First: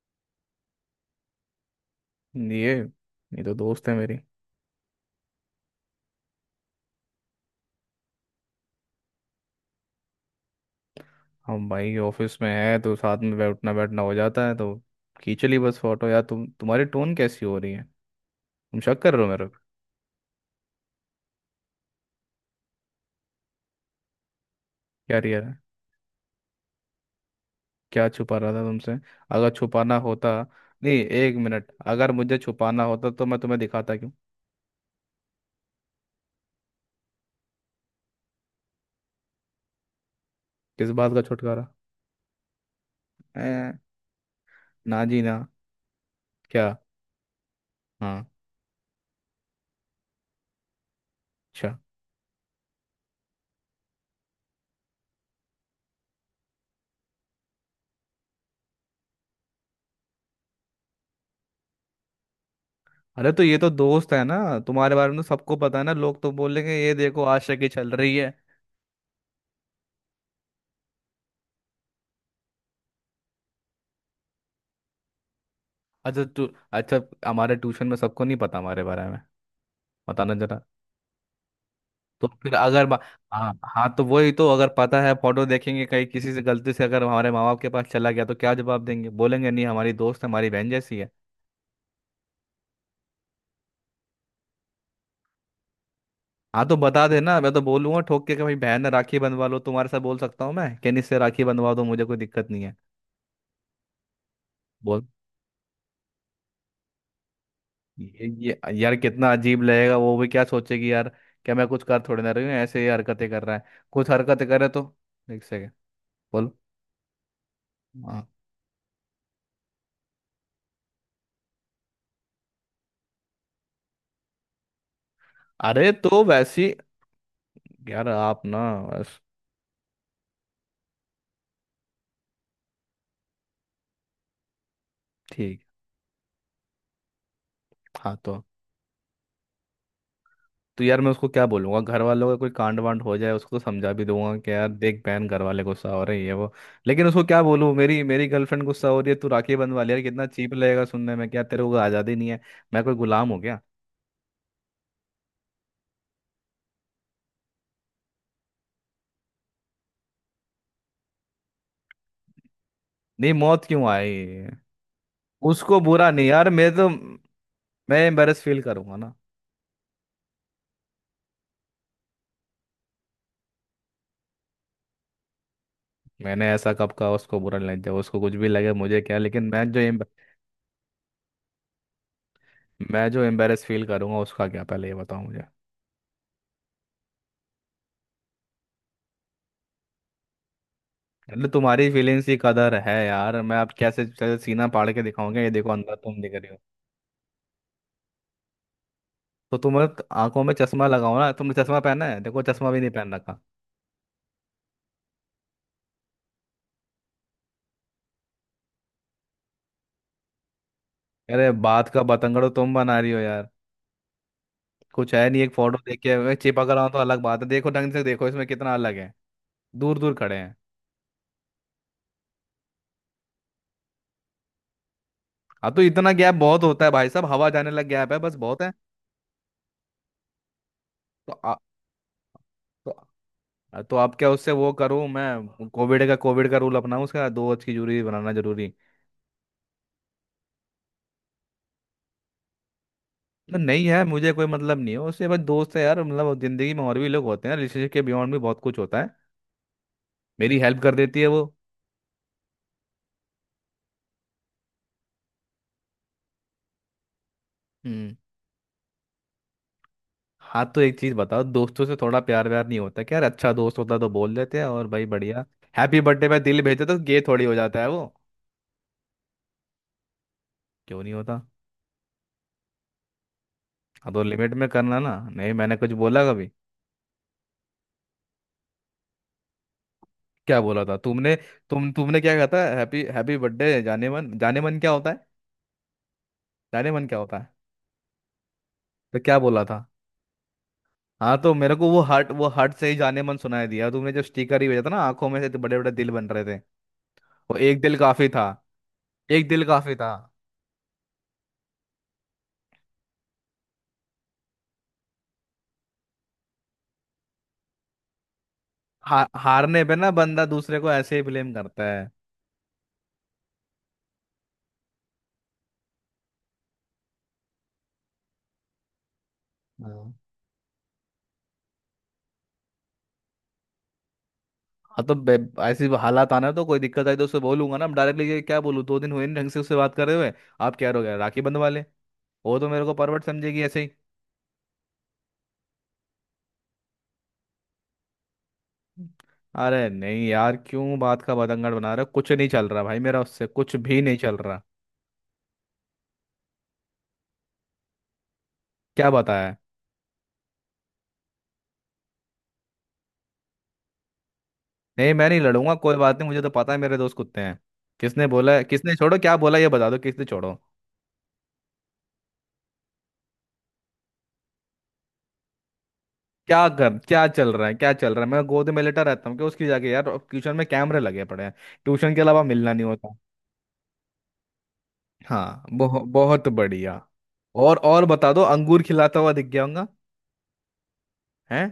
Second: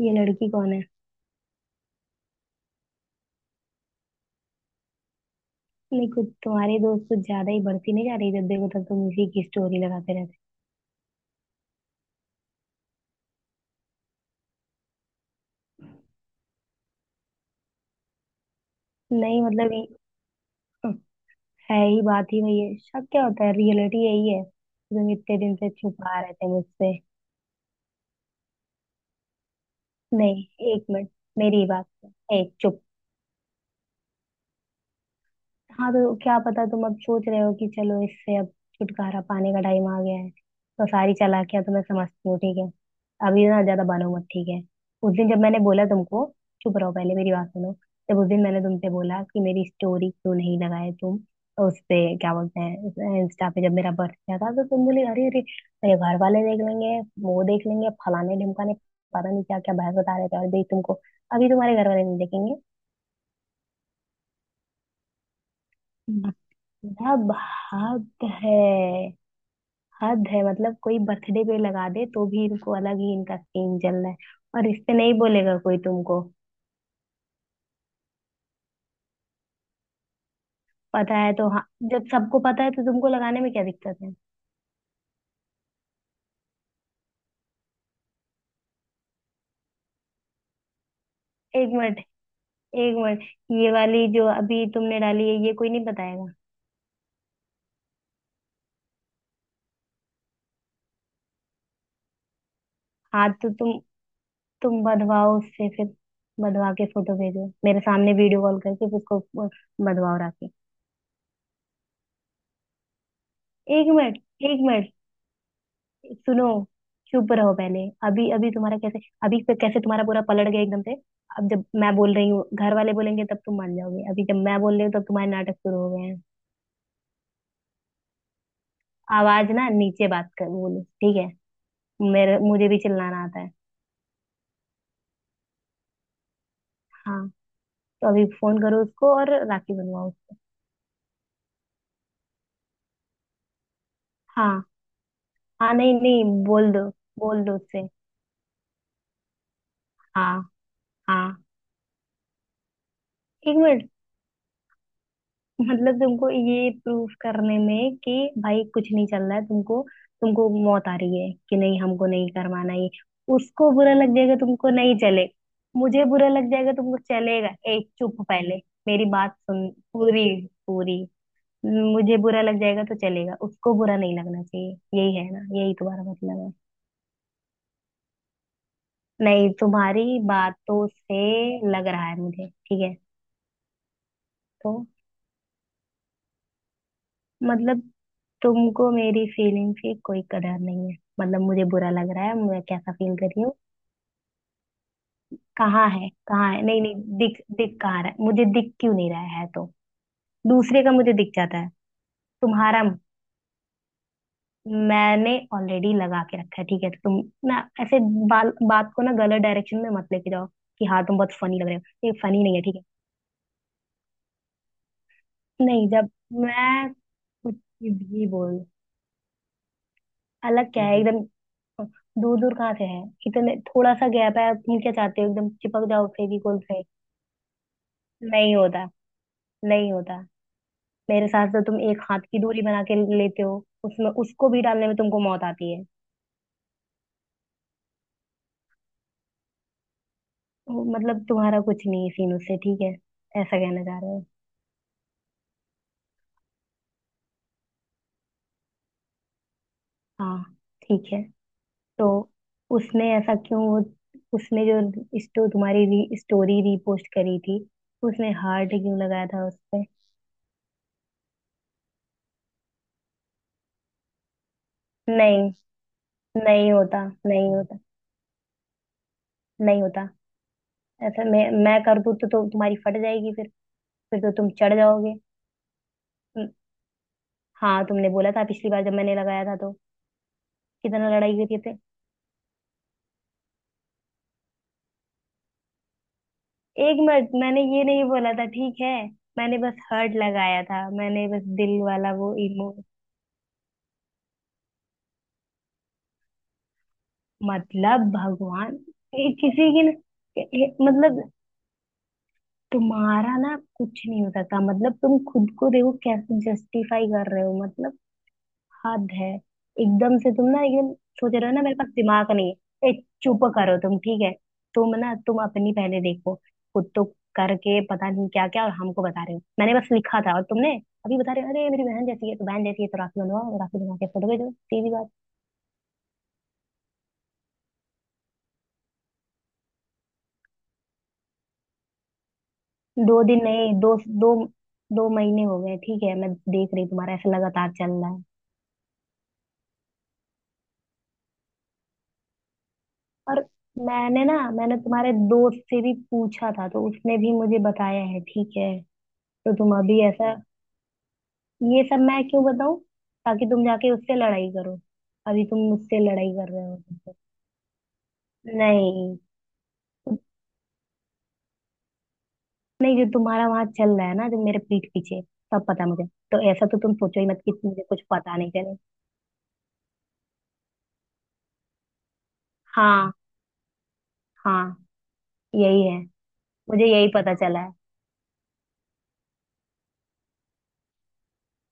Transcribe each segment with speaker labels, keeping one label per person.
Speaker 1: ये लड़की कौन है।
Speaker 2: ये ये तो दोस्त है मेरी।
Speaker 1: नहीं, कुछ तुम्हारे दोस्त कुछ ज्यादा ही बढ़ती नहीं जा रही, जब देखो तब तुम इसी की स्टोरी लगाते रहते।
Speaker 2: हम भाई ऑफिस में है तो साथ में बैठना बैठना हो जाता है तो खींच ली बस फोटो यार। तुम्हारी टोन कैसी हो रही है? तुम शक कर रहे हो
Speaker 1: नहीं
Speaker 2: मेरे को?
Speaker 1: मतलब, ये है ही, बात ही वही है, शक क्या होता है, रियलिटी यही है, तुम
Speaker 2: यार
Speaker 1: इतने
Speaker 2: यार
Speaker 1: दिन से छुपा रहे थे मुझसे।
Speaker 2: क्या छुपा रहा था तुमसे? अगर छुपाना होता,
Speaker 1: नहीं, एक
Speaker 2: नहीं
Speaker 1: मिनट,
Speaker 2: एक
Speaker 1: मेरी
Speaker 2: मिनट,
Speaker 1: बात
Speaker 2: अगर
Speaker 1: सुन।
Speaker 2: मुझे
Speaker 1: एक चुप।
Speaker 2: छुपाना होता तो मैं तुम्हें दिखाता क्यों?
Speaker 1: हाँ तो क्या पता, तुम अब सोच रहे हो कि चलो इससे अब छुटकारा पाने का टाइम आ गया है, तो
Speaker 2: किस बात
Speaker 1: सारी
Speaker 2: का
Speaker 1: चालाकियां
Speaker 2: छुटकारा?
Speaker 1: तो मैं समझती हूँ, ठीक है। अभी ना
Speaker 2: ए,
Speaker 1: ज्यादा बनो मत, ठीक है।
Speaker 2: ना
Speaker 1: उस
Speaker 2: जी
Speaker 1: दिन
Speaker 2: ना।
Speaker 1: जब मैंने बोला तुमको,
Speaker 2: क्या?
Speaker 1: चुप रहो पहले, मेरी बात सुनो। जब
Speaker 2: हाँ।
Speaker 1: उस दिन मैंने तुमसे बोला कि मेरी स्टोरी क्यों नहीं लगाए तुम?
Speaker 2: अच्छा।
Speaker 1: उस पे क्या बोलते हैं, इंस्टा पे जब मेरा बर्थडे था तो तुम बोले, अरे अरे मेरे घर वाले देख लेंगे, वो देख लेंगे, फलाने ढिमकाने, पता नहीं क्या क्या बहस बता रहे थे, और भाई तुमको अभी तुम्हारे घर वाले नहीं देखेंगे।
Speaker 2: अरे तो ये तो दोस्त है ना, तुम्हारे बारे में तो सबको पता है ना, लोग तो
Speaker 1: हम्म।
Speaker 2: बोलेंगे ये
Speaker 1: मेरा
Speaker 2: देखो आशिकी चल रही
Speaker 1: भाग
Speaker 2: है।
Speaker 1: है। हद है, मतलब कोई बर्थडे पे लगा दे तो भी इनको अलग ही इनका सीन चल रहा है, और इस पे नहीं बोलेगा कोई तुमको?
Speaker 2: अच्छा तो तू, अच्छा हमारे ट्यूशन में सबको नहीं पता हमारे बारे में? बताना जरा।
Speaker 1: पता है तो हाँ। जब
Speaker 2: तो
Speaker 1: सबको
Speaker 2: फिर
Speaker 1: पता है तो
Speaker 2: अगर बा-
Speaker 1: तुमको लगाने
Speaker 2: हाँ
Speaker 1: में क्या
Speaker 2: हाँ,
Speaker 1: दिक्कत
Speaker 2: तो
Speaker 1: है?
Speaker 2: वही तो, अगर पता है फोटो देखेंगे कहीं किसी से गलती से अगर हमारे माँ बाप के पास चला गया तो क्या जवाब देंगे? बोलेंगे नहीं हमारी दोस्त है, हमारी बहन जैसी है।
Speaker 1: एक मिनट, एक मिनट, ये वाली जो अभी तुमने डाली है, ये कोई नहीं बताएगा?
Speaker 2: हाँ तो बता देना, मैं तो बोलूंगा ठोक के कि भाई बहन, राखी बंधवा लो तुम्हारे साथ। बोल सकता हूँ मैं, कैनिस से राखी बंधवा दो, मुझे कोई दिक्कत नहीं है।
Speaker 1: हाँ तो तुम
Speaker 2: बोल।
Speaker 1: बधवाओ उससे फिर, बधवा के फोटो भेजो मेरे सामने,
Speaker 2: ये,
Speaker 1: वीडियो
Speaker 2: ये
Speaker 1: कॉल करके
Speaker 2: यार
Speaker 1: फिर
Speaker 2: कितना
Speaker 1: उसको।
Speaker 2: अजीब लगेगा, वो
Speaker 1: बधवाओ
Speaker 2: भी क्या
Speaker 1: राखी।
Speaker 2: सोचेगी यार। क्या मैं कुछ कर थोड़ी ना रही हूँ, ऐसे ही हरकतें कर रहा है।
Speaker 1: एक
Speaker 2: कुछ
Speaker 1: मिनट,
Speaker 2: हरकतें
Speaker 1: एक
Speaker 2: करे
Speaker 1: मिनट,
Speaker 2: तो। एक सेकेंड।
Speaker 1: सुनो,
Speaker 2: बोल।
Speaker 1: चुप रहो पहले।
Speaker 2: हाँ।
Speaker 1: अभी अभी तुम्हारा कैसे अभी पे कैसे तुम्हारा पूरा पलट गया एकदम से? अब जब मैं बोल रही हूँ घर वाले बोलेंगे तब तुम मान जाओगे, अभी जब मैं बोल रही हूँ तब तुम्हारे नाटक शुरू
Speaker 2: अरे
Speaker 1: हो गए हैं।
Speaker 2: तो वैसी, यार आप ना, बस
Speaker 1: आवाज ना नीचे बात कर बोलो, ठीक है, मेरे मुझे भी चिल्लाना आता है।
Speaker 2: ठीक।
Speaker 1: हाँ तो
Speaker 2: हाँ
Speaker 1: अभी
Speaker 2: तो।
Speaker 1: फोन करो उसको और राखी बनवाओ उसको।
Speaker 2: तो यार मैं उसको क्या बोलूंगा? घर वालों का कोई कांड वांड हो जाए उसको समझा भी दूंगा कि
Speaker 1: हाँ
Speaker 2: यार देख बहन, घर वाले
Speaker 1: हाँ,
Speaker 2: गुस्सा
Speaker 1: नहीं
Speaker 2: हो
Speaker 1: नहीं,
Speaker 2: रही है वो।
Speaker 1: बोल दो।
Speaker 2: लेकिन उसको क्या
Speaker 1: बोल दो
Speaker 2: बोलूँ?
Speaker 1: उससे।
Speaker 2: मेरी मेरी गर्लफ्रेंड गुस्सा हो रही है, तू राखी बंधवा ले? यार कितना
Speaker 1: हाँ,
Speaker 2: चीप लगेगा सुनने में। क्या
Speaker 1: हाँ।
Speaker 2: तेरे को आज़ादी नहीं है, मैं कोई गुलाम हूँ
Speaker 1: एक
Speaker 2: क्या?
Speaker 1: मिनट। मतलब तुमको ये प्रूफ करने में कि भाई कुछ नहीं चल रहा है, तुमको तुमको मौत आ रही है कि नहीं, हमको नहीं करवाना ये?
Speaker 2: नहीं, मौत
Speaker 1: उसको
Speaker 2: क्यों
Speaker 1: बुरा लग
Speaker 2: आई?
Speaker 1: जाएगा तुमको नहीं चले।
Speaker 2: उसको
Speaker 1: मुझे
Speaker 2: बुरा नहीं
Speaker 1: बुरा
Speaker 2: यार,
Speaker 1: लग
Speaker 2: मैं
Speaker 1: जाएगा
Speaker 2: तो,
Speaker 1: तुमको चलेगा, एक
Speaker 2: मैं
Speaker 1: चुप
Speaker 2: एम्बेरस
Speaker 1: पहले,
Speaker 2: फील करूंगा
Speaker 1: मेरी
Speaker 2: ना।
Speaker 1: बात सुन पूरी, पूरी। मुझे बुरा लग जाएगा तो चलेगा, उसको बुरा नहीं लगना चाहिए, यही है ना? यही तुम्हारा मतलब
Speaker 2: मैंने
Speaker 1: है?
Speaker 2: ऐसा कब कहा उसको बुरा नहीं? जब उसको कुछ भी लगे मुझे क्या, लेकिन
Speaker 1: नहीं
Speaker 2: मैं जो
Speaker 1: तुम्हारी बातों से लग रहा है मुझे, ठीक है।
Speaker 2: मैं जो एम्बेरस फील करूंगा उसका क्या,
Speaker 1: तो
Speaker 2: पहले ये बताओ।
Speaker 1: मतलब तुमको मेरी फीलिंग की कोई कदर नहीं है, मतलब
Speaker 2: मतलब
Speaker 1: मुझे
Speaker 2: तुम्हारी
Speaker 1: बुरा लग रहा
Speaker 2: फीलिंग्स
Speaker 1: है,
Speaker 2: की
Speaker 1: मैं
Speaker 2: कदर
Speaker 1: कैसा
Speaker 2: है
Speaker 1: फील कर
Speaker 2: यार,
Speaker 1: रही हूँ?
Speaker 2: मैं आप कैसे कैसे सीना फाड़ के दिखाऊंगा? ये देखो
Speaker 1: कहाँ
Speaker 2: अंदर
Speaker 1: है,
Speaker 2: तुम दिख रही
Speaker 1: कहाँ
Speaker 2: हो।
Speaker 1: है, नहीं नहीं दिख दिख कहाँ रहा है, मुझे दिख क्यों नहीं रहा है तो?
Speaker 2: आंखों में
Speaker 1: दूसरे
Speaker 2: चश्मा
Speaker 1: का मुझे
Speaker 2: लगाओ ना,
Speaker 1: दिख
Speaker 2: तुमने
Speaker 1: जाता है,
Speaker 2: चश्मा पहना है? देखो चश्मा भी
Speaker 1: तुम्हारा।
Speaker 2: नहीं पहन रखा।
Speaker 1: मैंने ऑलरेडी लगा के रखा है, ठीक है, तो तुम ना ऐसे बाल बात को ना गलत डायरेक्शन में मत लेके जाओ, कि हाँ तुम बहुत
Speaker 2: अरे
Speaker 1: फनी लग रहे हो,
Speaker 2: बात का
Speaker 1: ये फनी
Speaker 2: बतंगड़
Speaker 1: नहीं है,
Speaker 2: तुम
Speaker 1: ठीक है।
Speaker 2: बना रही हो यार। कुछ है नहीं, एक फोटो
Speaker 1: नहीं
Speaker 2: देख
Speaker 1: जब
Speaker 2: के मैं चिपक रहा हूं
Speaker 1: मैं
Speaker 2: तो अलग बात है,
Speaker 1: कुछ
Speaker 2: देखो ढंग से,
Speaker 1: भी
Speaker 2: देखो इसमें
Speaker 1: बोल
Speaker 2: कितना अलग है, दूर दूर खड़े हैं।
Speaker 1: अलग क्या है? हम्म। एकदम दूर दूर कहाँ से है, इतने थोड़ा सा गैप है, तुम क्या चाहते हो, एकदम
Speaker 2: अब तो
Speaker 1: चिपक जाओ
Speaker 2: इतना गैप
Speaker 1: फेविकोल
Speaker 2: बहुत
Speaker 1: से?
Speaker 2: होता है भाई साहब, हवा जाने लग गैप है, बस
Speaker 1: नहीं
Speaker 2: बहुत है।
Speaker 1: होता, नहीं होता, मेरे
Speaker 2: तो
Speaker 1: साथ
Speaker 2: आ,
Speaker 1: तो तुम एक हाथ की दूरी बना के
Speaker 2: तो,
Speaker 1: लेते हो,
Speaker 2: तो
Speaker 1: उसमें
Speaker 2: आप क्या,
Speaker 1: उसको
Speaker 2: उससे
Speaker 1: भी
Speaker 2: वो
Speaker 1: डालने में
Speaker 2: करूं
Speaker 1: तुमको मौत
Speaker 2: मैं,
Speaker 1: आती है।
Speaker 2: कोविड का, कोविड का रूल अपनाऊं उसका, दो गज की दूरी बनाना जरूरी है।
Speaker 1: वो मतलब तुम्हारा कुछ नहीं है सीन उससे, ठीक है, ऐसा
Speaker 2: तो
Speaker 1: कहना
Speaker 2: नहीं
Speaker 1: चाह
Speaker 2: यार
Speaker 1: रहे हो?
Speaker 2: मुझे कोई मतलब नहीं है उससे, बस दोस्त है यार, मतलब जिंदगी में और भी लोग होते हैं, रिलेशनशिप के बियॉन्ड भी बहुत कुछ होता है।
Speaker 1: हाँ,
Speaker 2: मेरी हेल्प कर
Speaker 1: ठीक
Speaker 2: देती
Speaker 1: है।
Speaker 2: है वो।
Speaker 1: तो उसने ऐसा क्यों वो, उसने जो स्टो तुम्हारी स्टोरी रीपोस्ट करी थी,
Speaker 2: हम्म।
Speaker 1: उसने हार्ट क्यों लगाया था उस पे?
Speaker 2: हाँ तो एक चीज बताओ, दोस्तों से थोड़ा प्यार व्यार नहीं होता क्या यार? अच्छा दोस्त होता तो बोल देते हैं और भाई बढ़िया,
Speaker 1: नहीं,
Speaker 2: हैप्पी बर्थडे पे दिल
Speaker 1: नहीं
Speaker 2: भेजते तो
Speaker 1: होता,
Speaker 2: गे थोड़ी
Speaker 1: नहीं
Speaker 2: हो
Speaker 1: होता,
Speaker 2: जाता है वो।
Speaker 1: नहीं होता।
Speaker 2: क्यों नहीं
Speaker 1: ऐसा
Speaker 2: होता?
Speaker 1: मैं कर दूँ तो तुम्हारी फट जाएगी फिर
Speaker 2: हाँ
Speaker 1: फिर
Speaker 2: तो
Speaker 1: तो तुम
Speaker 2: लिमिट में
Speaker 1: चढ़
Speaker 2: करना
Speaker 1: जाओगे।
Speaker 2: ना, नहीं मैंने कुछ बोला कभी?
Speaker 1: हम्म, हाँ तुमने बोला था पिछली बार जब मैंने लगाया था, तो
Speaker 2: क्या बोला था
Speaker 1: कितना लड़ाई
Speaker 2: तुमने?
Speaker 1: करी थे?
Speaker 2: तुमने क्या कहा था? हैप्पी हैप्पी बर्थडे जाने मन, जाने मन क्या होता है? जाने
Speaker 1: एक
Speaker 2: मन क्या
Speaker 1: मिनट,
Speaker 2: होता है?
Speaker 1: मैंने ये नहीं बोला था, ठीक है।
Speaker 2: तो क्या
Speaker 1: मैंने
Speaker 2: बोला
Speaker 1: बस
Speaker 2: था?
Speaker 1: हर्ट लगाया था, मैंने
Speaker 2: हाँ
Speaker 1: बस
Speaker 2: तो मेरे
Speaker 1: दिल
Speaker 2: को वो
Speaker 1: वाला
Speaker 2: हर्ट,
Speaker 1: वो
Speaker 2: वो
Speaker 1: इमो।
Speaker 2: हर्ट से ही जाने मन सुनाई दिया, तुमने जो स्टिकर ही भेजा था ना, आंखों में से बड़े बड़े दिल बन रहे थे। वो एक दिल
Speaker 1: मतलब
Speaker 2: काफी था।
Speaker 1: भगवान, ये
Speaker 2: एक दिल
Speaker 1: किसी की
Speaker 2: काफी
Speaker 1: न-
Speaker 2: था।
Speaker 1: ये- मतलब तुम्हारा ना कुछ नहीं हो सकता, मतलब तुम खुद को देखो कैसे जस्टिफाई कर रहे हो, मतलब हद है।
Speaker 2: हारने पे ना
Speaker 1: एकदम से
Speaker 2: बंदा
Speaker 1: तुम ना
Speaker 2: दूसरे को
Speaker 1: एकदम
Speaker 2: ऐसे ही
Speaker 1: सोच रहे
Speaker 2: ब्लेम
Speaker 1: हो ना, मेरे
Speaker 2: करता
Speaker 1: पास
Speaker 2: है।
Speaker 1: दिमाग नहीं है, ए चुप करो तुम, ठीक है। तुम ना, तुम अपनी पहले देखो, खुद तो करके पता नहीं क्या क्या और हमको बता रहे हो, मैंने बस
Speaker 2: हाँ।
Speaker 1: लिखा था और तुमने अभी बता रहे हो अरे मेरी बहन जैसी है, तो बहन जैसी है तो राखी बनवाओ, राखी बनवा के फोटो भेजो, सीधी बात।
Speaker 2: ऐसी हालात आना, तो कोई दिक्कत आई तो उससे बोलूंगा ना डायरेक्टली, क्या बोलूँ? दो दिन हुए नहीं ढंग से उससे बात करे हुए, आप क्या हो गए राखी बंधवा ले? वो तो मेरे को
Speaker 1: दो
Speaker 2: परवट
Speaker 1: दिन
Speaker 2: समझेगी
Speaker 1: नहीं,
Speaker 2: ऐसे ही।
Speaker 1: दो दो दो महीने हो गए, ठीक है, मैं देख रही हूँ तुम्हारा ऐसा लगातार चल रहा है।
Speaker 2: अरे नहीं यार, क्यों बात का बतंगड़ बना रहे हो? कुछ नहीं चल रहा भाई, मेरा
Speaker 1: और
Speaker 2: उससे कुछ भी नहीं
Speaker 1: मैंने
Speaker 2: चल
Speaker 1: ना
Speaker 2: रहा।
Speaker 1: मैंने तुम्हारे दोस्त से भी पूछा था, तो उसने भी मुझे बताया है, ठीक है।
Speaker 2: क्या
Speaker 1: तो
Speaker 2: बताया?
Speaker 1: तुम अभी ऐसा, ये सब मैं क्यों बताऊं, ताकि तुम जाके उससे लड़ाई करो?
Speaker 2: नहीं मैं नहीं
Speaker 1: अभी तुम
Speaker 2: लड़ूंगा, कोई
Speaker 1: मुझसे
Speaker 2: बात नहीं,
Speaker 1: लड़ाई
Speaker 2: मुझे तो
Speaker 1: कर रहे
Speaker 2: पता
Speaker 1: हो।
Speaker 2: है मेरे दोस्त कुत्ते हैं। किसने बोला है, किसने,
Speaker 1: नहीं,
Speaker 2: छोड़ो, क्या बोला ये बता दो, किसने, छोड़ो।
Speaker 1: नहीं जो तुम्हारा वहां चल रहा है ना, जो मेरे पीठ पीछे, सब पता है मुझे, तो ऐसा
Speaker 2: क्या
Speaker 1: तो तुम
Speaker 2: कर,
Speaker 1: सोचो
Speaker 2: क्या
Speaker 1: ही मत
Speaker 2: चल
Speaker 1: कि
Speaker 2: रहा है,
Speaker 1: मुझे
Speaker 2: क्या
Speaker 1: कुछ
Speaker 2: चल रहा है?
Speaker 1: पता
Speaker 2: मैं
Speaker 1: नहीं
Speaker 2: गोद
Speaker 1: चले।
Speaker 2: में लेटा रहता हूँ कि उसकी जाके? यार ट्यूशन में कैमरे लगे पड़े हैं, ट्यूशन के अलावा मिलना नहीं
Speaker 1: हाँ,
Speaker 2: होता।
Speaker 1: हाँ,
Speaker 2: हाँ,
Speaker 1: यही है,
Speaker 2: बहुत
Speaker 1: मुझे
Speaker 2: बढ़िया।
Speaker 1: यही पता चला है।
Speaker 2: और बता दो, अंगूर खिलाता हुआ दिख गया होगा। हैं?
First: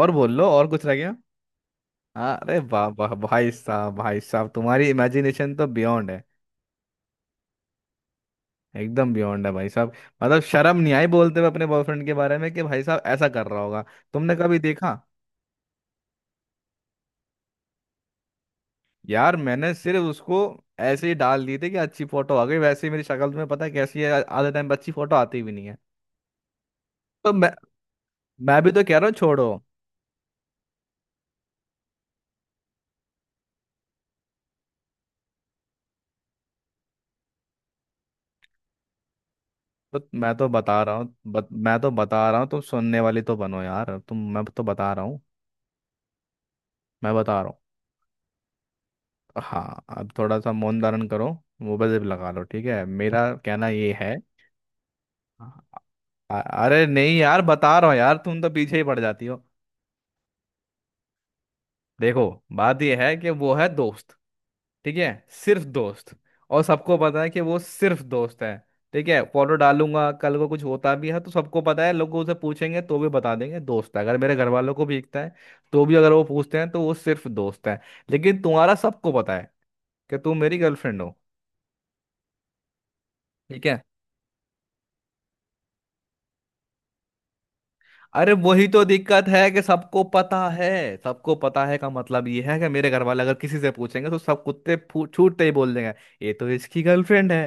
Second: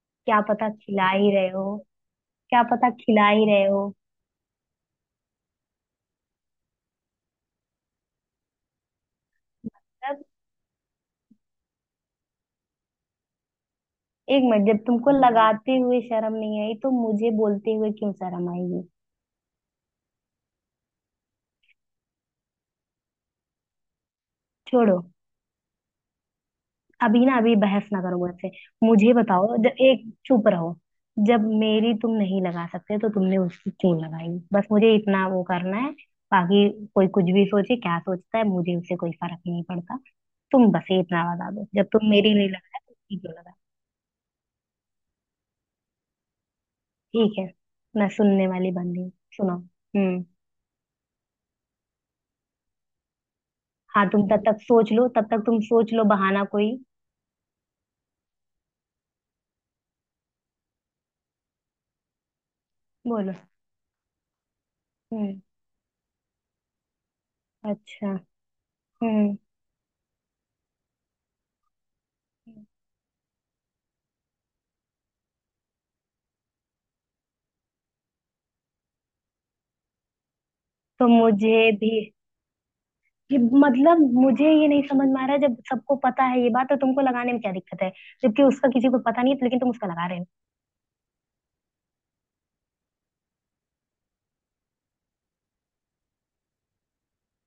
Speaker 2: और बोल
Speaker 1: क्या
Speaker 2: लो, और
Speaker 1: पता
Speaker 2: कुछ रह
Speaker 1: खिला
Speaker 2: गया?
Speaker 1: ही रहे हो,
Speaker 2: अरे
Speaker 1: क्या
Speaker 2: वाह
Speaker 1: पता
Speaker 2: वाह
Speaker 1: खिला ही
Speaker 2: भाई
Speaker 1: रहे हो।
Speaker 2: साहब, भाई साहब तुम्हारी इमेजिनेशन तो बियॉन्ड है, एकदम बियॉन्ड है भाई साहब।
Speaker 1: तब
Speaker 2: मतलब शर्म नहीं आई बोलते हुए अपने बॉयफ्रेंड के बारे में कि भाई साहब ऐसा कर रहा होगा? तुमने
Speaker 1: एक
Speaker 2: कभी
Speaker 1: मिनट, जब
Speaker 2: देखा?
Speaker 1: तुमको लगाते हुए शर्म नहीं आई तो मुझे बोलते हुए क्यों शर्म आएगी?
Speaker 2: यार मैंने सिर्फ उसको ऐसे ही डाल दिए थे कि अच्छी फोटो आ गई, वैसे ही मेरी शक्ल तुम्हें पता है कैसी है, आधे टाइम पे अच्छी
Speaker 1: छोड़ो,
Speaker 2: फोटो आती भी नहीं है।
Speaker 1: अभी
Speaker 2: तो
Speaker 1: ना
Speaker 2: मैं
Speaker 1: अभी बहस ना करो मुझसे।
Speaker 2: मैं भी तो कह रहा हूँ
Speaker 1: मुझे
Speaker 2: छोड़ो।
Speaker 1: बताओ, जब एक चुप रहो, जब मेरी तुम नहीं लगा सकते तो तुमने उसकी क्यों लगाई? बस मुझे इतना वो करना है, बाकी कोई कुछ भी सोचे, क्या सोचता है, मुझे उससे कोई फर्क नहीं पड़ता। तुम बस ये इतना बता दो,
Speaker 2: मैं
Speaker 1: जब
Speaker 2: तो
Speaker 1: तुम
Speaker 2: बता
Speaker 1: मेरी
Speaker 2: रहा हूँ,
Speaker 1: नहीं
Speaker 2: तुम
Speaker 1: लगा तो
Speaker 2: सुनने
Speaker 1: उसकी
Speaker 2: वाली
Speaker 1: क्यों
Speaker 2: तो
Speaker 1: लगा?
Speaker 2: बनो यार तुम, मैं तो बता रहा हूँ। मैं
Speaker 1: ठीक
Speaker 2: बता
Speaker 1: है,
Speaker 2: रहा
Speaker 1: मैं सुनने वाली बंदी हूँ।
Speaker 2: हूँ।
Speaker 1: सुनो।
Speaker 2: हाँ अब
Speaker 1: हम्म।
Speaker 2: थोड़ा सा मौन धारण करो, मुंह पे जिप लगा लो, ठीक है? मेरा कहना ये
Speaker 1: हाँ
Speaker 2: है,
Speaker 1: तुम तब तक सोच लो, तब तक तुम सोच लो
Speaker 2: अ-
Speaker 1: बहाना कोई।
Speaker 2: अरे नहीं यार बता रहा हूँ यार, तुम तो पीछे ही पड़ जाती हो। देखो, बात यह है कि
Speaker 1: बोलो।
Speaker 2: वो है दोस्त, ठीक है?
Speaker 1: हम्म।
Speaker 2: सिर्फ दोस्त, और सबको पता है कि वो सिर्फ
Speaker 1: अच्छा।
Speaker 2: दोस्त है। ठीक है,
Speaker 1: हम्म।
Speaker 2: फोटो डालूंगा, कल को कुछ होता भी है तो सबको पता है, लोग उसे पूछेंगे तो भी बता देंगे दोस्त है। अगर मेरे घर वालों को भी दिखता है तो भी अगर वो पूछते हैं तो वो सिर्फ दोस्त है। लेकिन तुम्हारा सबको पता है कि तुम मेरी गर्लफ्रेंड
Speaker 1: तो
Speaker 2: हो।
Speaker 1: मुझे भी, ये
Speaker 2: ठीक है,
Speaker 1: मतलब मुझे ये नहीं समझ में आ रहा है, जब सबको पता है ये बात, तो तुमको लगाने में क्या दिक्कत है?
Speaker 2: अरे
Speaker 1: जबकि
Speaker 2: वही
Speaker 1: उसका
Speaker 2: तो
Speaker 1: किसी को पता
Speaker 2: दिक्कत
Speaker 1: नहीं है,
Speaker 2: है
Speaker 1: लेकिन
Speaker 2: कि
Speaker 1: तुम उसका
Speaker 2: सबको
Speaker 1: लगा रहे हो।
Speaker 2: पता है। सबको पता है का मतलब ये है कि मेरे घर वाले अगर किसी से पूछेंगे तो सब कुत्ते छूटते ही बोल देंगे ये तो इसकी गर्लफ्रेंड है।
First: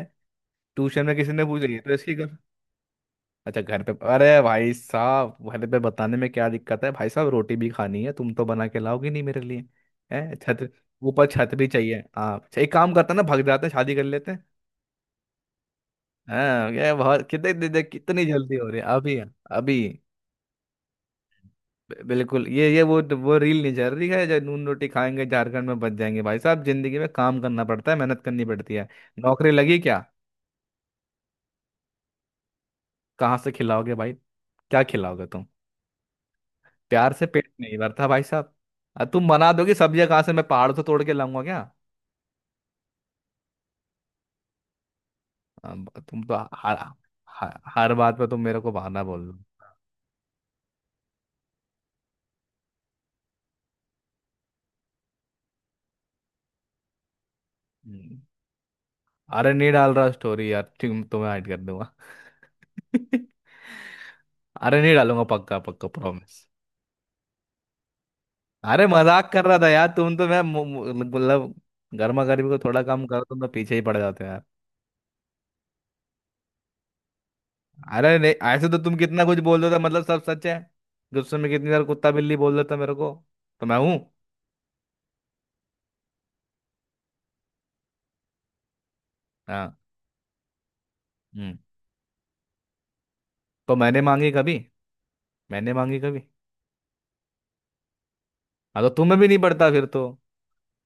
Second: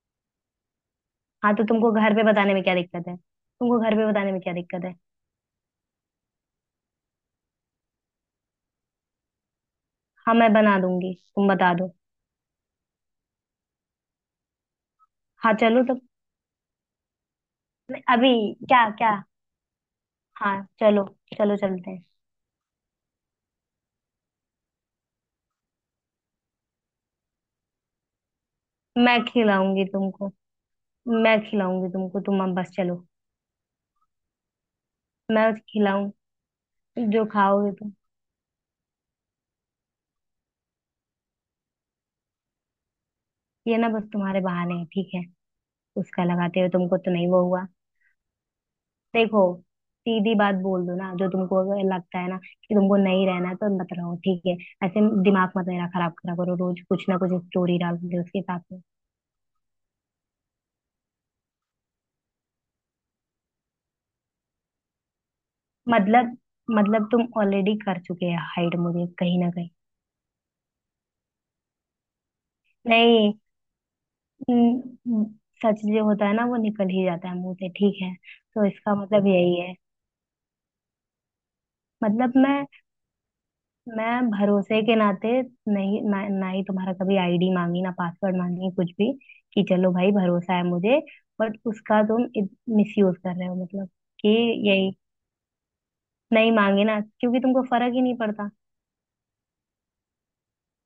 Speaker 2: ट्यूशन में किसी ने
Speaker 1: हाँ
Speaker 2: पूछ,
Speaker 1: तो
Speaker 2: ये
Speaker 1: तुमको
Speaker 2: तो
Speaker 1: घर
Speaker 2: इसकी
Speaker 1: पे
Speaker 2: गर्ल।
Speaker 1: बताने में क्या दिक्कत है,
Speaker 2: अच्छा
Speaker 1: तुमको
Speaker 2: घर पे,
Speaker 1: घर पे बताने
Speaker 2: अरे
Speaker 1: में क्या
Speaker 2: भाई
Speaker 1: दिक्कत है?
Speaker 2: साहब घर पे बताने में क्या दिक्कत है, भाई साहब रोटी भी खानी है, तुम तो बना के लाओगे नहीं मेरे लिए। है
Speaker 1: हाँ मैं
Speaker 2: छत,
Speaker 1: बना दूंगी,
Speaker 2: ऊपर
Speaker 1: तुम
Speaker 2: छत भी
Speaker 1: बता दो।
Speaker 2: चाहिए। हाँ अच्छा, एक काम करते हैं ना, भाग जाते हैं, शादी कर लेते हैं।
Speaker 1: हाँ चलो तो।
Speaker 2: हाँ ये बहुत, कितने,
Speaker 1: नहीं,
Speaker 2: कितनी
Speaker 1: अभी
Speaker 2: जल्दी हो रही है
Speaker 1: क्या क्या,
Speaker 2: अभी अभी?
Speaker 1: हाँ चलो, चलो चलते
Speaker 2: बि-
Speaker 1: हैं।
Speaker 2: बिल्कुल ये वो रील नहीं चल रही है जो नून रोटी खाएंगे झारखंड में बच जाएंगे। भाई साहब जिंदगी में काम करना पड़ता है, मेहनत करनी पड़ती है,
Speaker 1: मैं
Speaker 2: नौकरी लगी
Speaker 1: खिलाऊंगी
Speaker 2: क्या?
Speaker 1: तुमको। मैं खिलाऊंगी तुमको, तुम अब बस चलो।
Speaker 2: कहाँ से खिलाओगे भाई, क्या खिलाओगे तुम?
Speaker 1: मैं खिलाऊं,
Speaker 2: प्यार
Speaker 1: जो
Speaker 2: से पेट
Speaker 1: खाओगे
Speaker 2: नहीं
Speaker 1: तुम।
Speaker 2: भरता भाई साहब। अब तुम बना दोगे, सब्जियां कहाँ से, मैं पहाड़ से तोड़ के लाऊंगा क्या?
Speaker 1: ये ना बस तुम्हारे बहाने हैं, ठीक है,
Speaker 2: अब तुम
Speaker 1: उसका
Speaker 2: तो
Speaker 1: लगाते हो
Speaker 2: हर,
Speaker 1: तुमको तो नहीं वो
Speaker 2: हर
Speaker 1: हुआ।
Speaker 2: हर बात पे तुम मेरे को बहाना बोल
Speaker 1: देखो,
Speaker 2: दो।
Speaker 1: सीधी बात बोल दो ना, जो तुमको अगर लगता है ना कि तुमको नहीं रहना है तो मत रहो, ठीक है, ऐसे दिमाग मत मेरा खराब करा करो, रोज कुछ ना कुछ स्टोरी डाल
Speaker 2: हम्म।
Speaker 1: दो उसके साथ में।
Speaker 2: अरे नहीं डाल रहा स्टोरी यार, तुम्हें ऐड कर दूंगा। अरे नहीं डालूंगा, पक्का पक्का
Speaker 1: मतलब
Speaker 2: प्रॉमिस।
Speaker 1: मतलब तुम ऑलरेडी कर चुके हो हाइड
Speaker 2: अरे
Speaker 1: मुझे
Speaker 2: मजाक
Speaker 1: कहीं
Speaker 2: कर
Speaker 1: ना
Speaker 2: रहा था
Speaker 1: कहीं।
Speaker 2: यार, तुम तो मैं, मु- मु- मतलब गर्मा गर्मी को थोड़ा कम करो,
Speaker 1: नहीं,
Speaker 2: तुम तो पीछे ही पड़ जाते हो यार।
Speaker 1: न- सच जो होता है ना वो निकल ही जाता है मुंह से, ठीक है।
Speaker 2: अरे नहीं
Speaker 1: तो
Speaker 2: ऐसे तो
Speaker 1: इसका
Speaker 2: तुम कितना
Speaker 1: मतलब
Speaker 2: कुछ
Speaker 1: यही
Speaker 2: बोल देते
Speaker 1: है।
Speaker 2: हो, मतलब सब सच है? गुस्से में कितनी बार कुत्ता
Speaker 1: मतलब
Speaker 2: बिल्ली बोल देता मेरे को, तो मैं हूँ?
Speaker 1: मैं भरोसे के नाते, नहीं ना, ना ही तुम्हारा कभी आईडी मांगी, ना पासवर्ड मांगी, कुछ भी, कि
Speaker 2: हाँ।
Speaker 1: चलो भाई भरोसा है मुझे, बट
Speaker 2: हम्म।
Speaker 1: उसका तुम मिस यूज कर रहे हो,
Speaker 2: तो
Speaker 1: मतलब
Speaker 2: मैंने
Speaker 1: कि
Speaker 2: मांगी कभी?
Speaker 1: यही।
Speaker 2: मैंने मांगी कभी?
Speaker 1: नहीं मांगे ना क्योंकि तुमको फर्क ही नहीं पड़ता।
Speaker 2: हाँ तो तुम्हें भी नहीं पड़ता फिर तो,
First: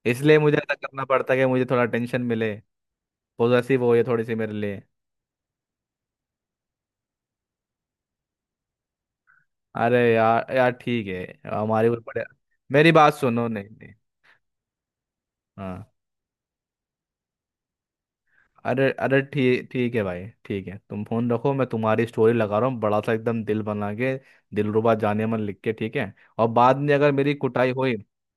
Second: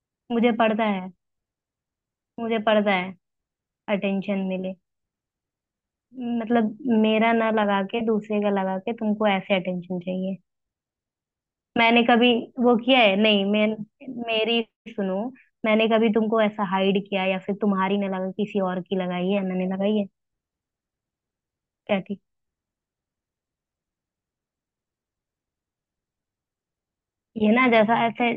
Speaker 2: इसलिए
Speaker 1: मुझे
Speaker 2: मुझे ऐसा
Speaker 1: पड़ता
Speaker 2: करना
Speaker 1: है,
Speaker 2: पड़ता है कि मुझे थोड़ा टेंशन मिले,
Speaker 1: मुझे पड़ता है
Speaker 2: पॉजिटिव हो ये थोड़ी सी
Speaker 1: अटेंशन
Speaker 2: मेरे
Speaker 1: मिले,
Speaker 2: लिए।
Speaker 1: मतलब, मेरा ना लगा के दूसरे का लगा के तुमको ऐसे
Speaker 2: अरे
Speaker 1: अटेंशन चाहिए?
Speaker 2: यार यार ठीक है, हमारे ऊपर
Speaker 1: मैंने
Speaker 2: पड़े।
Speaker 1: कभी वो
Speaker 2: मेरी
Speaker 1: किया
Speaker 2: बात
Speaker 1: है नहीं
Speaker 2: सुनो,
Speaker 1: मैं,
Speaker 2: नहीं नहीं।
Speaker 1: मेरी सुनो, मैंने
Speaker 2: हाँ।
Speaker 1: कभी तुमको ऐसा हाइड किया, या फिर तुम्हारी ने लगा किसी और
Speaker 2: अरे
Speaker 1: की
Speaker 2: अरे
Speaker 1: लगाई है? मैंने
Speaker 2: ठीक, ठीक
Speaker 1: लगाई
Speaker 2: है
Speaker 1: है?
Speaker 2: भाई, ठीक है तुम फोन रखो, मैं
Speaker 1: क्या
Speaker 2: तुम्हारी
Speaker 1: ठीक?
Speaker 2: स्टोरी लगा रहा हूँ, बड़ा सा एकदम दिल बना के, दिलरुबा जाने मन लिख के, ठीक है? और बाद में अगर मेरी
Speaker 1: ये ना
Speaker 2: कुटाई हुई।
Speaker 1: जैसा ऐसे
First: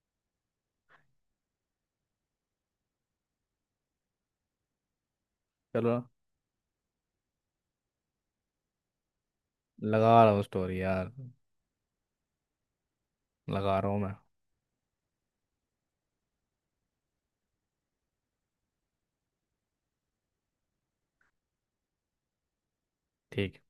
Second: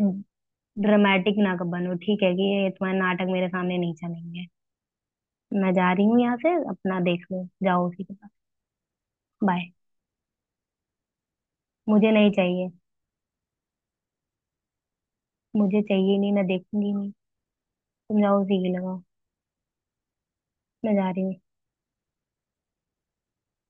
Speaker 1: ड्रामेटिक ना कब बनो, ठीक है, कि ये तुम्हारे नाटक मेरे सामने नहीं चलेंगे। मैं जा
Speaker 2: चलो
Speaker 1: रही हूँ यहाँ से, अपना देख लो, जाओ उसी के पास, बाय।
Speaker 2: लगा रहा हूँ स्टोरी यार,
Speaker 1: मुझे नहीं चाहिए,
Speaker 2: लगा रहा हूँ मैं,
Speaker 1: मुझे चाहिए नहीं, मैं देखूंगी नहीं, तुम जाओ उसी के लगाओ, मैं जा रही हूँ, बाय।
Speaker 2: ठीक है।